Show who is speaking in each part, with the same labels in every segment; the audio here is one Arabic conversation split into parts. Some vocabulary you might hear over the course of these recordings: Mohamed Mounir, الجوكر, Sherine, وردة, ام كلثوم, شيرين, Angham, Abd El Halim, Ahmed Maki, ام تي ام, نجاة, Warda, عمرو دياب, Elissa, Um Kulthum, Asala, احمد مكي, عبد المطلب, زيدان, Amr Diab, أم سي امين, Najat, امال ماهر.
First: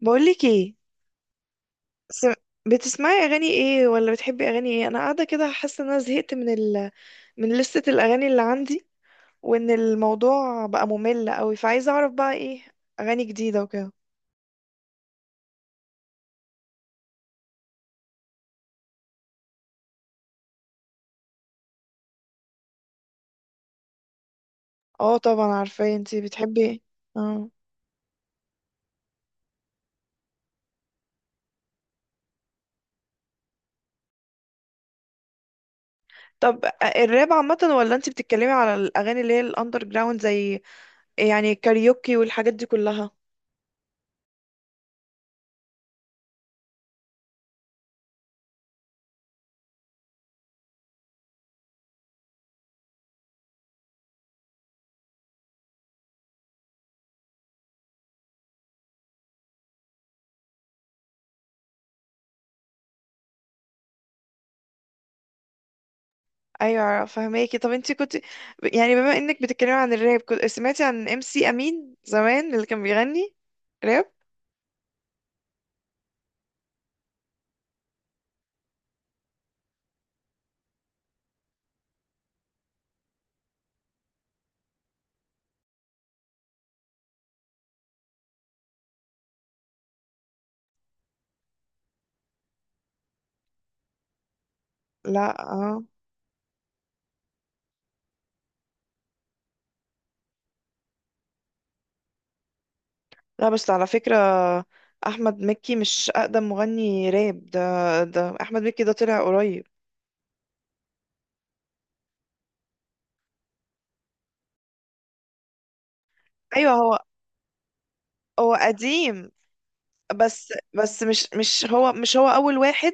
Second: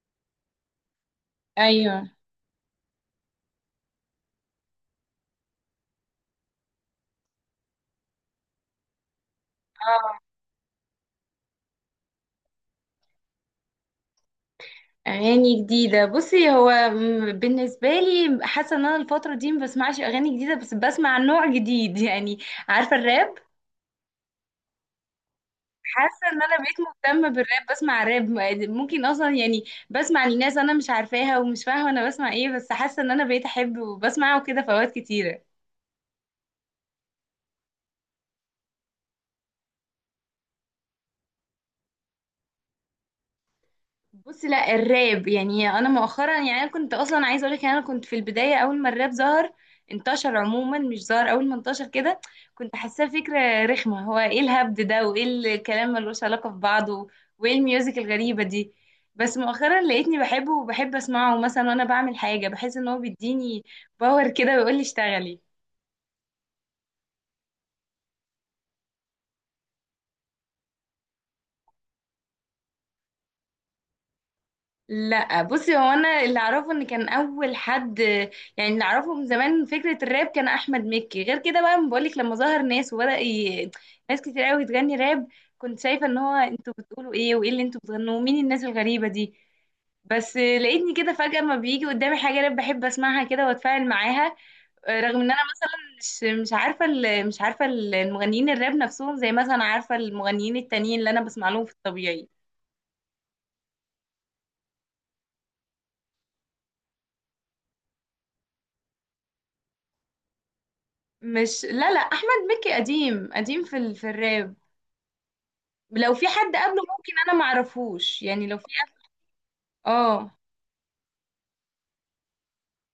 Speaker 1: بقولك ايه،
Speaker 2: ايوه.
Speaker 1: سم... بتسمعي اغاني ايه، ولا بتحبي اغاني ايه؟ انا قاعده كده حاسه ان انا زهقت من لستة الاغاني اللي عندي، وان
Speaker 2: اه.
Speaker 1: الموضوع بقى ممل قوي، فعايزه اعرف بقى ايه اغاني جديده وكده.
Speaker 2: اغاني جديده. بصي، هو بالنسبه لي حاسه ان انا الفتره دي ما بسمعش اغاني جديده، بس بسمع نوع جديد يعني. عارفه الراب؟
Speaker 1: اه طبعا عارفاه، انتي
Speaker 2: حاسه ان انا
Speaker 1: بتحبي
Speaker 2: بقيت
Speaker 1: ايه؟
Speaker 2: مهتمه
Speaker 1: اه،
Speaker 2: بالراب، بسمع راب ممكن اصلا يعني. بسمع لناس انا مش عارفاها ومش فاهمه انا بسمع ايه، بس حاسه ان انا بقيت احب وبسمعه كده في اوقات كتيره.
Speaker 1: طب الراب عامه، ولا انتي بتتكلمي على الاغاني اللي هي الاندر جراوند، زي يعني كاريوكي والحاجات دي كلها؟
Speaker 2: بص، لا الراب يعني انا مؤخرا، يعني انا كنت اصلا عايزه اقول لك، انا كنت في البدايه اول ما الراب ظهر، انتشر عموما، مش ظهر اول ما انتشر كده. كنت حاساه فكره رخمه، هو ايه الهبد ده وايه الكلام ملوش علاقه ببعضه، وايه الميوزك الغريبه دي. بس مؤخرا لقيتني بحبه وبحب اسمعه، مثلا وانا بعمل حاجه بحس ان هو بيديني باور كده ويقول لي اشتغلي.
Speaker 1: ايوه فهماكي. طب انتي كنت، يعني بما انك بتتكلمي عن الراب، كنت سمعتي عن ام سي امين زمان اللي كان بيغني راب؟
Speaker 2: لا بصي، هو انا اللي اعرفه ان كان اول حد، يعني اللي اعرفه من زمان فكره الراب كان احمد مكي. غير كده بقى بقولك، لما ظهر ناس وبدا ناس كتير قوي تغني راب، كنت شايفه ان هو انتوا بتقولوا ايه وايه اللي انتوا بتغنوه؟ مين الناس الغريبه دي؟ بس لقيتني كده فجاه، ما بيجي قدامي حاجه راب بحب اسمعها كده واتفاعل معاها، رغم ان انا
Speaker 1: لا اه.
Speaker 2: مثلا مش عارفه مش عارفه المغنيين الراب نفسهم، زي مثلا عارفه المغنيين التانيين اللي انا بسمع لهم في الطبيعي.
Speaker 1: لا بس على فكرة، أحمد مكي مش أقدم مغني راب. ده أحمد مكي ده طلع قريب.
Speaker 2: مش، لا لا احمد مكي قديم قديم في في الراب. لو في حد
Speaker 1: أيوه
Speaker 2: قبله
Speaker 1: هو
Speaker 2: ممكن انا ما اعرفوش، يعني
Speaker 1: هو
Speaker 2: لو في.
Speaker 1: قديم،
Speaker 2: اه.
Speaker 1: بس مش هو أول واحد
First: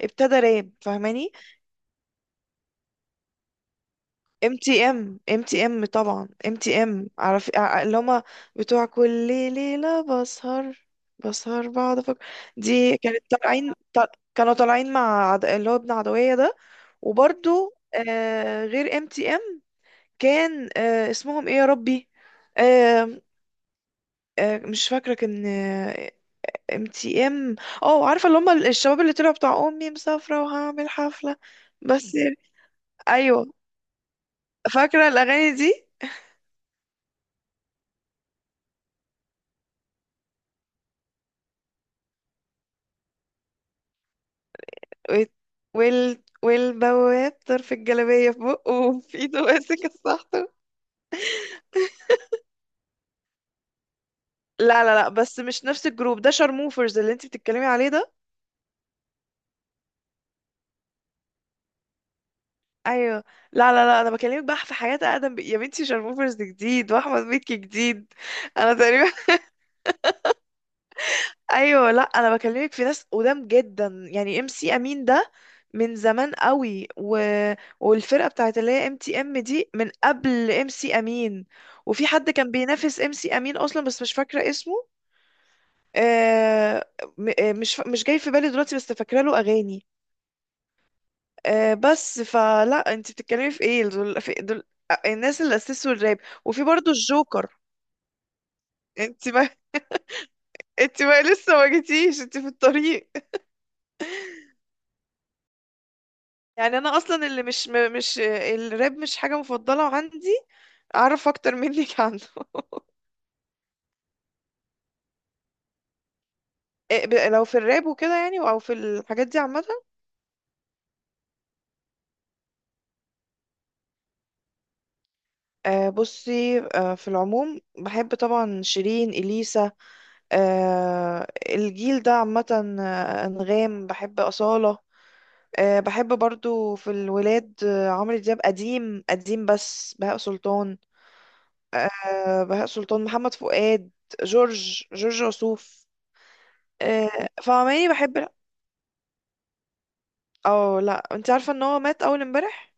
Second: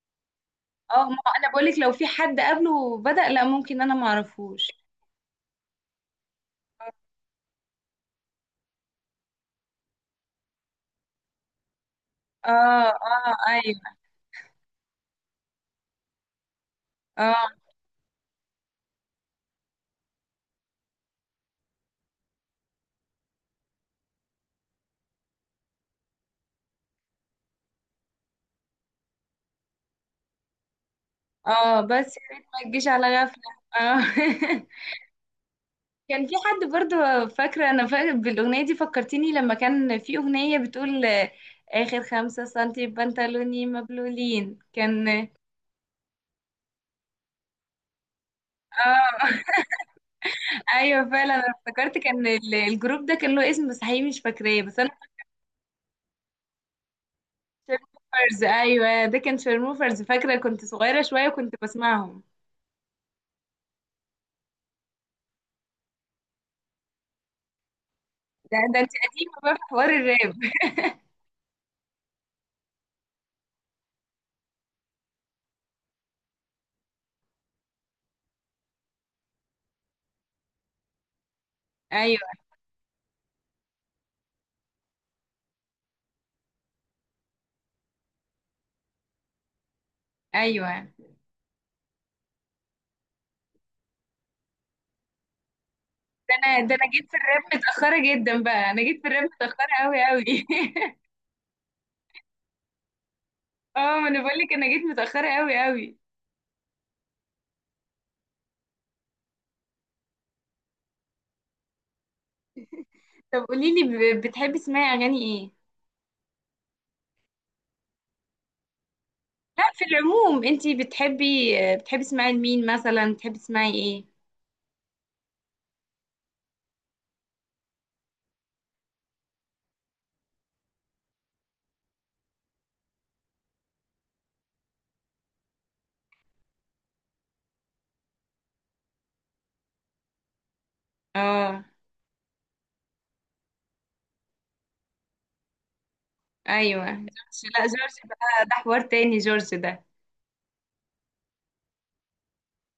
Speaker 1: ابتدى راب،
Speaker 2: اه، ما هو
Speaker 1: فاهماني؟
Speaker 2: انا بقولك لو في حد قبله بدأ، لا ممكن انا ما
Speaker 1: ام
Speaker 2: اعرفوش.
Speaker 1: تي ام ام تي ام طبعا، ام تي ام عارف، اللي هما بتوع كل ليلة بسهر بقعد أفكر.
Speaker 2: اه.
Speaker 1: دي كانت
Speaker 2: اه.
Speaker 1: طالعين،
Speaker 2: ايوه.
Speaker 1: كانوا طالعين مع اللي هو ابن عدوية ده.
Speaker 2: اه.
Speaker 1: وبرضو، غير ام تي ام كان، اسمهم ايه يا ربي؟ آه مش فاكرة، كان، ام تي ام، اه، عارفة اللي هم الشباب اللي طلعوا بتاع امي مسافرة وهعمل حفلة؟
Speaker 2: اه،
Speaker 1: بس
Speaker 2: بس يا ريت ما تجيش على غفلة.
Speaker 1: ايوه،
Speaker 2: اه
Speaker 1: فاكرة الاغاني دي.
Speaker 2: كان في حد برضو فاكرة، انا فاكرة بالاغنية دي فكرتيني لما كان في اغنية بتقول اخر 5 سنتي بنطلوني مبلولين كان.
Speaker 1: ويت- والبواب طرف الجلابية في بقه وفي
Speaker 2: اه
Speaker 1: ايده ماسك السحطة.
Speaker 2: ايوه فعلا، انا افتكرت كان الجروب ده كان له اسم بس حقيقي مش فاكراه بس
Speaker 1: لا
Speaker 2: انا.
Speaker 1: لا لا، بس مش نفس الجروب ده، شارموفرز اللي انت بتتكلمي عليه ده.
Speaker 2: شيرموفرز. ايوه ده كان شيرموفرز، فاكره كنت صغيره شويه وكنت بسمعهم.
Speaker 1: ايوه، لا لا لا، انا بكلمك بقى في حياة اقدم، يا بنتي، شارموفرز جديد واحمد مكي جديد.
Speaker 2: ده
Speaker 1: انا
Speaker 2: ده انت
Speaker 1: تقريبا،
Speaker 2: قديمه بقى في حوار الراب.
Speaker 1: ايوه، لا، انا بكلمك في ناس قدام جدا، يعني ام سي امين ده من زمان قوي، والفرقه بتاعت اللي هي ام تي ام دي من قبل ام سي امين. وفي
Speaker 2: ايوه.
Speaker 1: حد كان بينافس ام سي امين اصلا بس مش فاكره اسمه، آه... م... آه، مش ف... مش جاي في بالي دلوقتي بس فاكره له اغاني.
Speaker 2: ايوه.
Speaker 1: بس فلا، انت بتتكلمي في ايه؟ دول... في... دول... آه، الناس اللي اسسوا الراب،
Speaker 2: ده
Speaker 1: وفي
Speaker 2: انا ده انا
Speaker 1: برضو
Speaker 2: جيت في الراب
Speaker 1: الجوكر.
Speaker 2: متاخره جدا بقى، انا جيت في الراب
Speaker 1: انت ما
Speaker 2: متاخره قوي قوي
Speaker 1: انت ما لسه ما جيتيش، انت في الطريق.
Speaker 2: اه، ما انا بقول لك انا جيت متاخره قوي قوي.
Speaker 1: يعني انا اصلا اللي مش الراب مش حاجه مفضله عندي، اعرف اكتر منك عنه.
Speaker 2: طب قولي لي، بتحبي تسمعي اغاني ايه؟
Speaker 1: إيه، لو في الراب وكده يعني، او في الحاجات دي عامه؟
Speaker 2: لا في العموم، انت بتحبي، تسمعي لمين مثلا؟ بتحبي تسمعي ايه؟
Speaker 1: بصي، في العموم بحب طبعا شيرين، اليسا، الجيل ده عامه، انغام، بحب اصاله. بحب برضو في الولاد، عمرو دياب قديم قديم، بس بهاء سلطان.
Speaker 2: اه.
Speaker 1: بهاء سلطان، محمد فؤاد، جورج وسوف.
Speaker 2: ايوه جورج. لا
Speaker 1: فعماني
Speaker 2: جورج
Speaker 1: بحب.
Speaker 2: بقى ده حوار تاني، جورج ده.
Speaker 1: اه لا، انت عارفة ان هو مات اول امبارح.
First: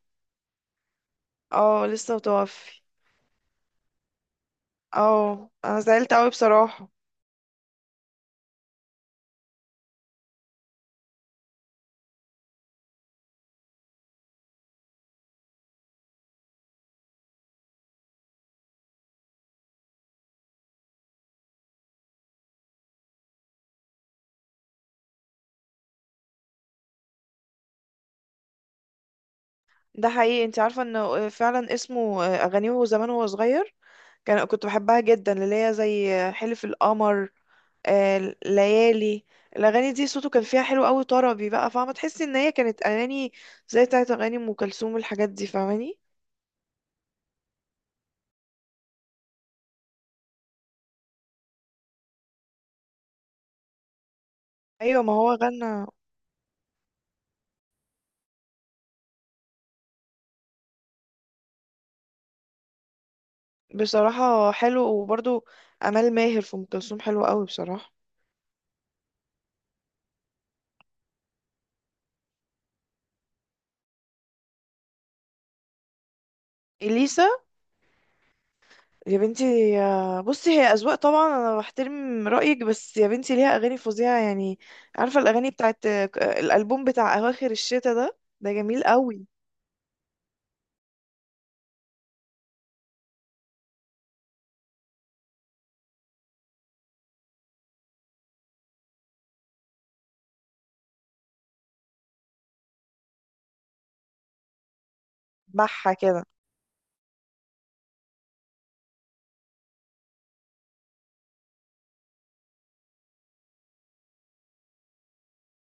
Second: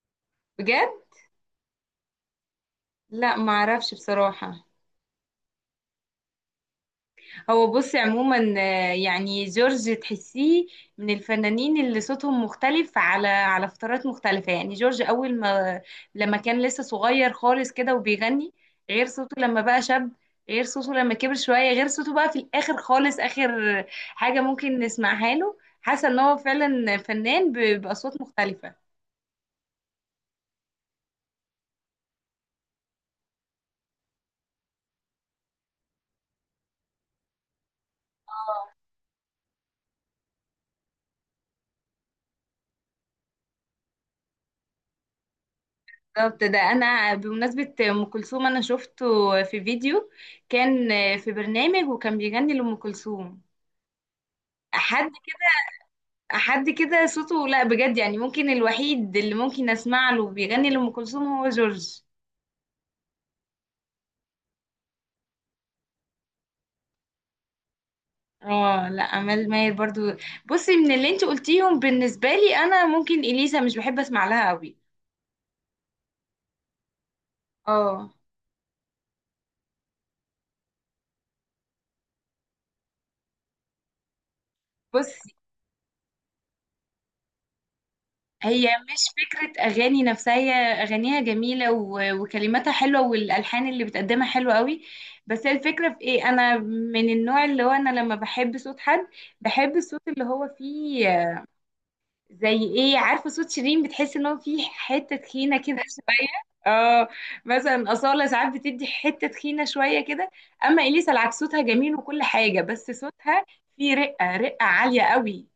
Speaker 2: بجد؟
Speaker 1: اه، لسه متوفي.
Speaker 2: لا ما اعرفش بصراحة.
Speaker 1: اه انا زعلت قوي بصراحة.
Speaker 2: هو بصي عموما، يعني جورج تحسيه من الفنانين اللي صوتهم مختلف على فترات مختلفة. يعني جورج اول ما، لما كان لسه صغير خالص كده وبيغني، غير صوته لما بقى شاب، غير صوته لما كبر شوية، غير صوته بقى في الاخر خالص. اخر حاجة ممكن نسمعها له، حاسة ان هو فعلا فنان باصوات مختلفة.
Speaker 1: ده حقيقي. انت عارفة انه فعلا اسمه آه، اغانيه وهو زمان وهو صغير، كنت بحبها جدا، اللي هي زي حلف القمر، ليالي. الاغاني دي صوته كان فيها حلو قوي طربي بقى، فاهمة؟ تحسي ان هي كانت اغاني زي بتاعت اغاني ام كلثوم والحاجات دي، فاهماني؟
Speaker 2: بالظبط، ده انا بمناسبة ام كلثوم انا شفته في فيديو كان في برنامج وكان بيغني لام كلثوم،
Speaker 1: ايوه
Speaker 2: حد
Speaker 1: ما هو غنى.
Speaker 2: حد كده صوته. لا بجد يعني ممكن الوحيد اللي ممكن اسمع له بيغني لام كلثوم هو جورج.
Speaker 1: بصراحة حلو. وبرضو امال ماهر في ام كلثوم حلو قوي بصراحة.
Speaker 2: اه لا امال ماهر برضو. بصي، من اللي انت قلتيهم بالنسبة لي انا، ممكن اليسا مش بحب اسمع لها قوي.
Speaker 1: اليسا؟
Speaker 2: اه.
Speaker 1: يا بنتي، بصي، هي أذواق طبعا، أنا بحترم رأيك، بس يا بنتي، ليها أغاني فظيعة يعني. عارفة
Speaker 2: بصي
Speaker 1: الأغاني بتاعت، الألبوم بتاع أواخر الشتا ده
Speaker 2: هي
Speaker 1: جميل
Speaker 2: مش
Speaker 1: قوي.
Speaker 2: فكرة أغاني نفسها، هي أغانيها جميلة وكلماتها حلوة والألحان اللي بتقدمها حلوة قوي. بس هي الفكرة في إيه؟ أنا من النوع اللي هو أنا لما بحب صوت حد بحب الصوت اللي هو فيه، زي إيه؟ عارفة صوت شيرين بتحس إن هو فيه حتة تخينة كده
Speaker 1: بحة كده.
Speaker 2: شوية. اه. مثلا أصالة ساعات بتدي حتة تخينة شوية كده. أما إليسا العكس، صوتها جميل وكل حاجة، بس صوتها فيه رقة، رقة عالية قوي.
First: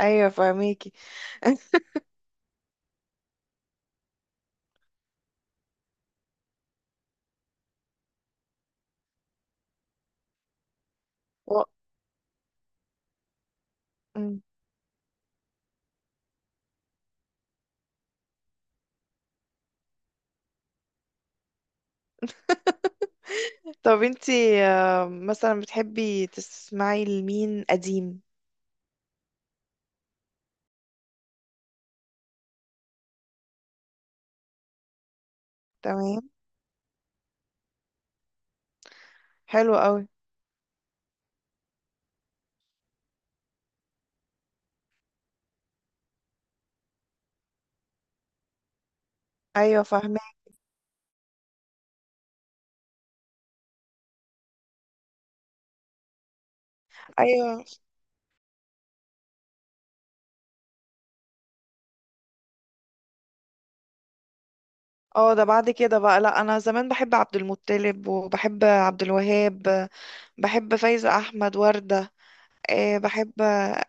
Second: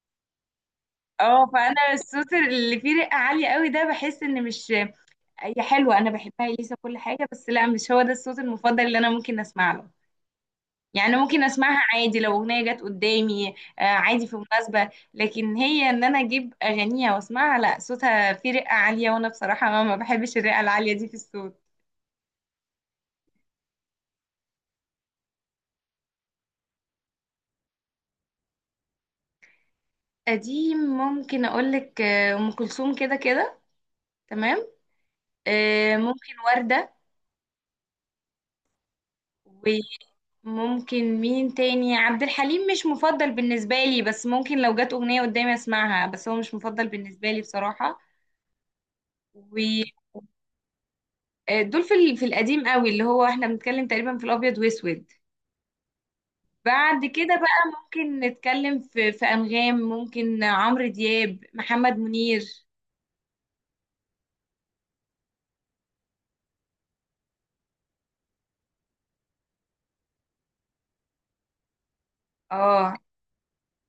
Speaker 1: أيوة فاهميكي.
Speaker 2: اه، فانا الصوت اللي فيه رقه عاليه قوي ده بحس ان مش، هي حلوه انا بحبها اليسا كل حاجه، بس لا مش هو ده الصوت المفضل اللي انا ممكن اسمع له. يعني ممكن
Speaker 1: و-
Speaker 2: اسمعها عادي لو اغنيه جت قدامي، عادي في
Speaker 1: مم.
Speaker 2: مناسبه، لكن هي ان انا اجيب اغانيها واسمعها، لا، صوتها فيه رقه عاليه وانا بصراحه ما بحبش الرقه العاليه دي في الصوت.
Speaker 1: طب انتي، مثلا بتحبي تسمعي لمين قديم؟
Speaker 2: قديم ممكن اقولك ام كلثوم كده كده. تمام.
Speaker 1: تمام،
Speaker 2: ممكن ورده.
Speaker 1: حلو قوي.
Speaker 2: ممكن مين تاني؟ عبد الحليم مش مفضل بالنسبة لي، بس ممكن لو جت أغنية قدامي أسمعها، بس هو مش مفضل بالنسبة لي بصراحة.
Speaker 1: ايوه
Speaker 2: ودول
Speaker 1: فاهمه.
Speaker 2: في في القديم قوي، اللي هو احنا بنتكلم تقريبا في الأبيض وأسود. بعد كده
Speaker 1: ايوه،
Speaker 2: بقى ممكن نتكلم في أنغام، ممكن عمرو دياب، محمد منير.
Speaker 1: اه، ده بعد كده بقى. لا، انا زمان بحب عبد المطلب وبحب عبد الوهاب، بحب فايزة احمد، وردة،
Speaker 2: اه.
Speaker 1: بحب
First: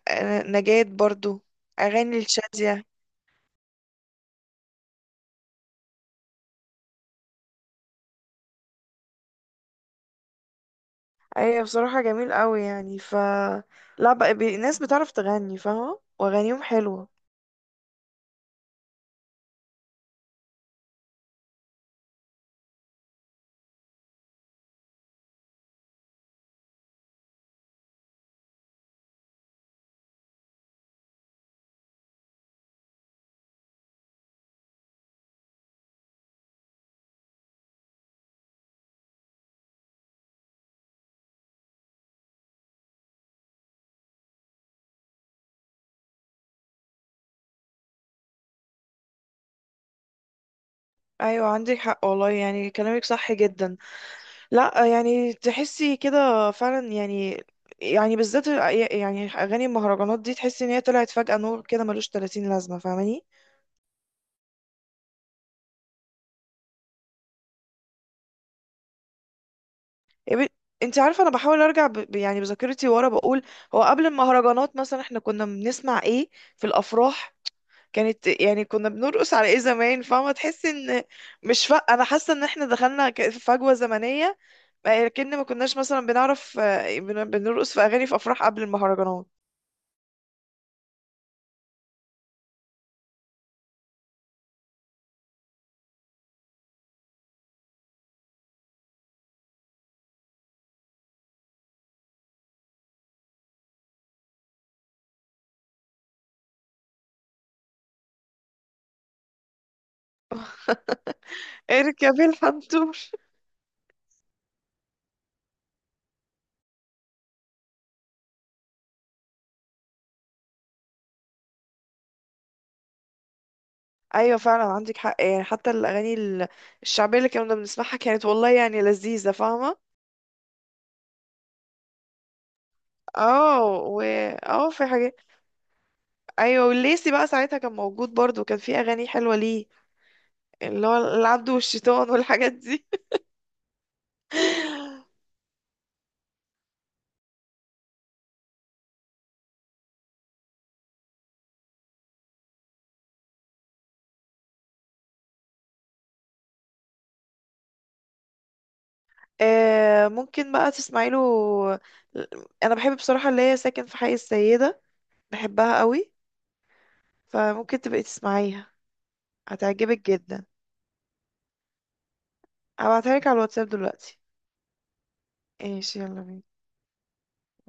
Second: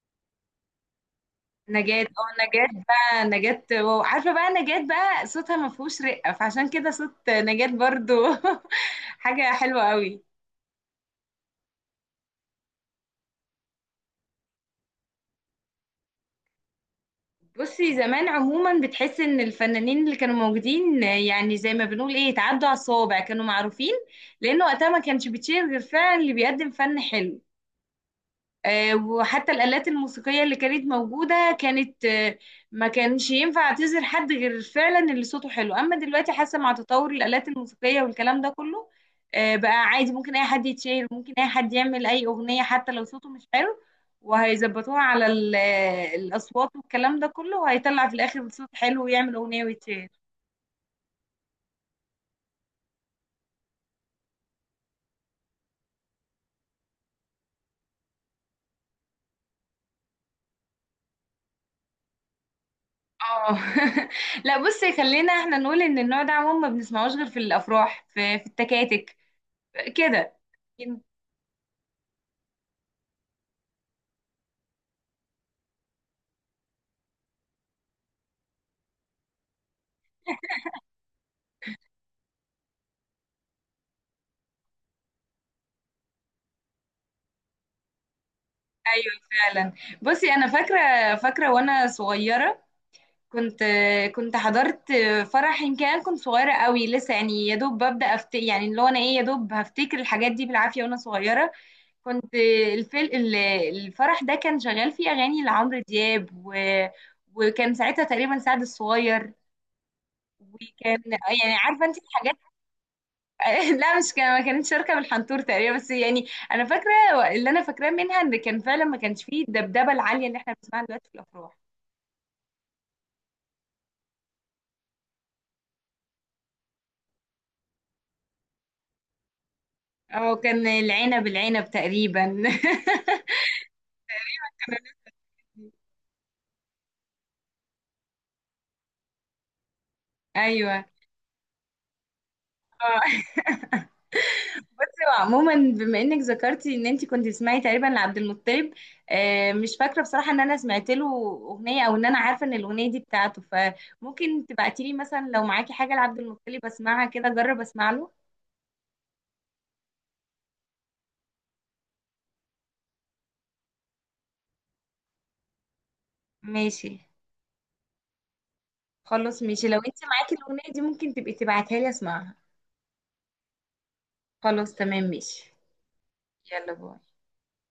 Speaker 1: نجاة برضو،
Speaker 2: نجاة،
Speaker 1: اغاني
Speaker 2: اه نجاة
Speaker 1: الشادية.
Speaker 2: بقى، نجاة واو، عارفة بقى نجاة بقى صوتها ما فيهوش رقة، فعشان كده صوت نجاة برضو حاجة حلوة قوي.
Speaker 1: ايوه بصراحة جميل قوي يعني لا بقى، الناس بتعرف تغني، فاهمة؟ واغانيهم حلوة.
Speaker 2: بصي زمان عموما بتحس ان الفنانين اللي كانوا موجودين، يعني زي ما بنقول ايه، اتعدوا على الصوابع، كانوا معروفين، لان وقتها ما كانش بتشير غير فعلا اللي بيقدم فن حلو. وحتى الآلات الموسيقية اللي كانت موجودة كانت، ما كانش ينفع تعزل حد غير فعلا اللي صوته حلو. أما دلوقتي حاسة مع تطور الآلات الموسيقية والكلام ده كله، بقى عادي ممكن أي حد يتشير، ممكن أي حد يعمل أي أغنية حتى لو صوته مش حلو، وهيظبطوها على الأصوات والكلام ده كله، وهيطلع في الآخر صوت حلو ويعمل أغنية ويتشير.
Speaker 1: ايوه عندك حق والله، يعني كلامك صح جدا. لا، يعني تحسي كده فعلا يعني. يعني بالذات، يعني اغاني المهرجانات دي، تحسي ان هي طلعت فجأة نور كده ملوش 30 لازمة، فاهماني؟
Speaker 2: اه لا بصي، خلينا احنا نقول ان النوع ده عموما ما بنسمعوش غير في الافراح، في التكاتك
Speaker 1: إيه،
Speaker 2: كده.
Speaker 1: انت عارفة انا بحاول ارجع، يعني بذاكرتي ورا، بقول هو قبل المهرجانات مثلا احنا كنا بنسمع ايه في الافراح؟ كانت يعني كنا بنرقص على ايه زمان؟ فاهمة؟ تحس ان، مش ف... انا حاسة ان احنا دخلنا، في فجوة زمنية. لكن ما كناش مثلا بنعرف، بنرقص في اغاني في افراح قبل
Speaker 2: ايوه
Speaker 1: المهرجانات.
Speaker 2: فعلا. بصي انا فاكره، فاكره وانا صغيره، كنت كنت حضرت فرح، يمكن انا كنت صغيره قوي لسه، يعني يا دوب ببدا يعني اللي هو انا ايه، يا دوب هفتكر الحاجات دي بالعافيه وانا صغيره. كنت، الفل... ال- الفرح ده كان شغال فيه اغاني لعمرو دياب وكان ساعتها تقريبا سعد الصغير، وكان يعني عارفه انت
Speaker 1: اركبي
Speaker 2: الحاجات.
Speaker 1: الحنطور.
Speaker 2: لا مش كان، ما كانتش شركه من الحنطور تقريبا، بس يعني انا فاكره اللي انا فاكراه منها ان كان فعلا ما كانش فيه الدبدبه العاليه اللي احنا بنسمعها دلوقتي في الافراح.
Speaker 1: ايوه فعلا عندك حق، يعني حتى الاغاني الشعبية اللي كنا بنسمعها كانت والله يعني لذيذة، فاهمة؟
Speaker 2: او كان العنب العنب تقريبا
Speaker 1: اه، اه، في حاجات. ايوه، والليسي بقى ساعتها كان موجود برضو، كان في اغاني حلوة ليه،
Speaker 2: ايوه.
Speaker 1: اللي هو العبد والشيطان والحاجات دي.
Speaker 2: اه عموما بما انك ذكرتي ان انت كنت تسمعي تقريبا لعبد المطلب، مش فاكره بصراحه ان انا سمعت له اغنيه، او ان انا عارفه ان الاغنيه دي بتاعته، فممكن تبعتي لي مثلا لو معاكي حاجه لعبد المطلب، اسمعها كده اجرب اسمع له.
Speaker 1: ممكن بقى تسمعي له. انا بحب بصراحة اللي هي ساكن في حي السيدة، بحبها قوي.
Speaker 2: ماشي.
Speaker 1: فممكن تبقي تسمعيها،
Speaker 2: خلاص ماشي، لو انت
Speaker 1: هتعجبك
Speaker 2: معاكي
Speaker 1: جدا.
Speaker 2: الاغنيه دي ممكن تبقي تبعتها لي اسمعها.
Speaker 1: هبعتها لك على الواتساب دلوقتي.
Speaker 2: خلاص تمام ماشي.
Speaker 1: ايش، يلا بينا.
Speaker 2: يلا باي.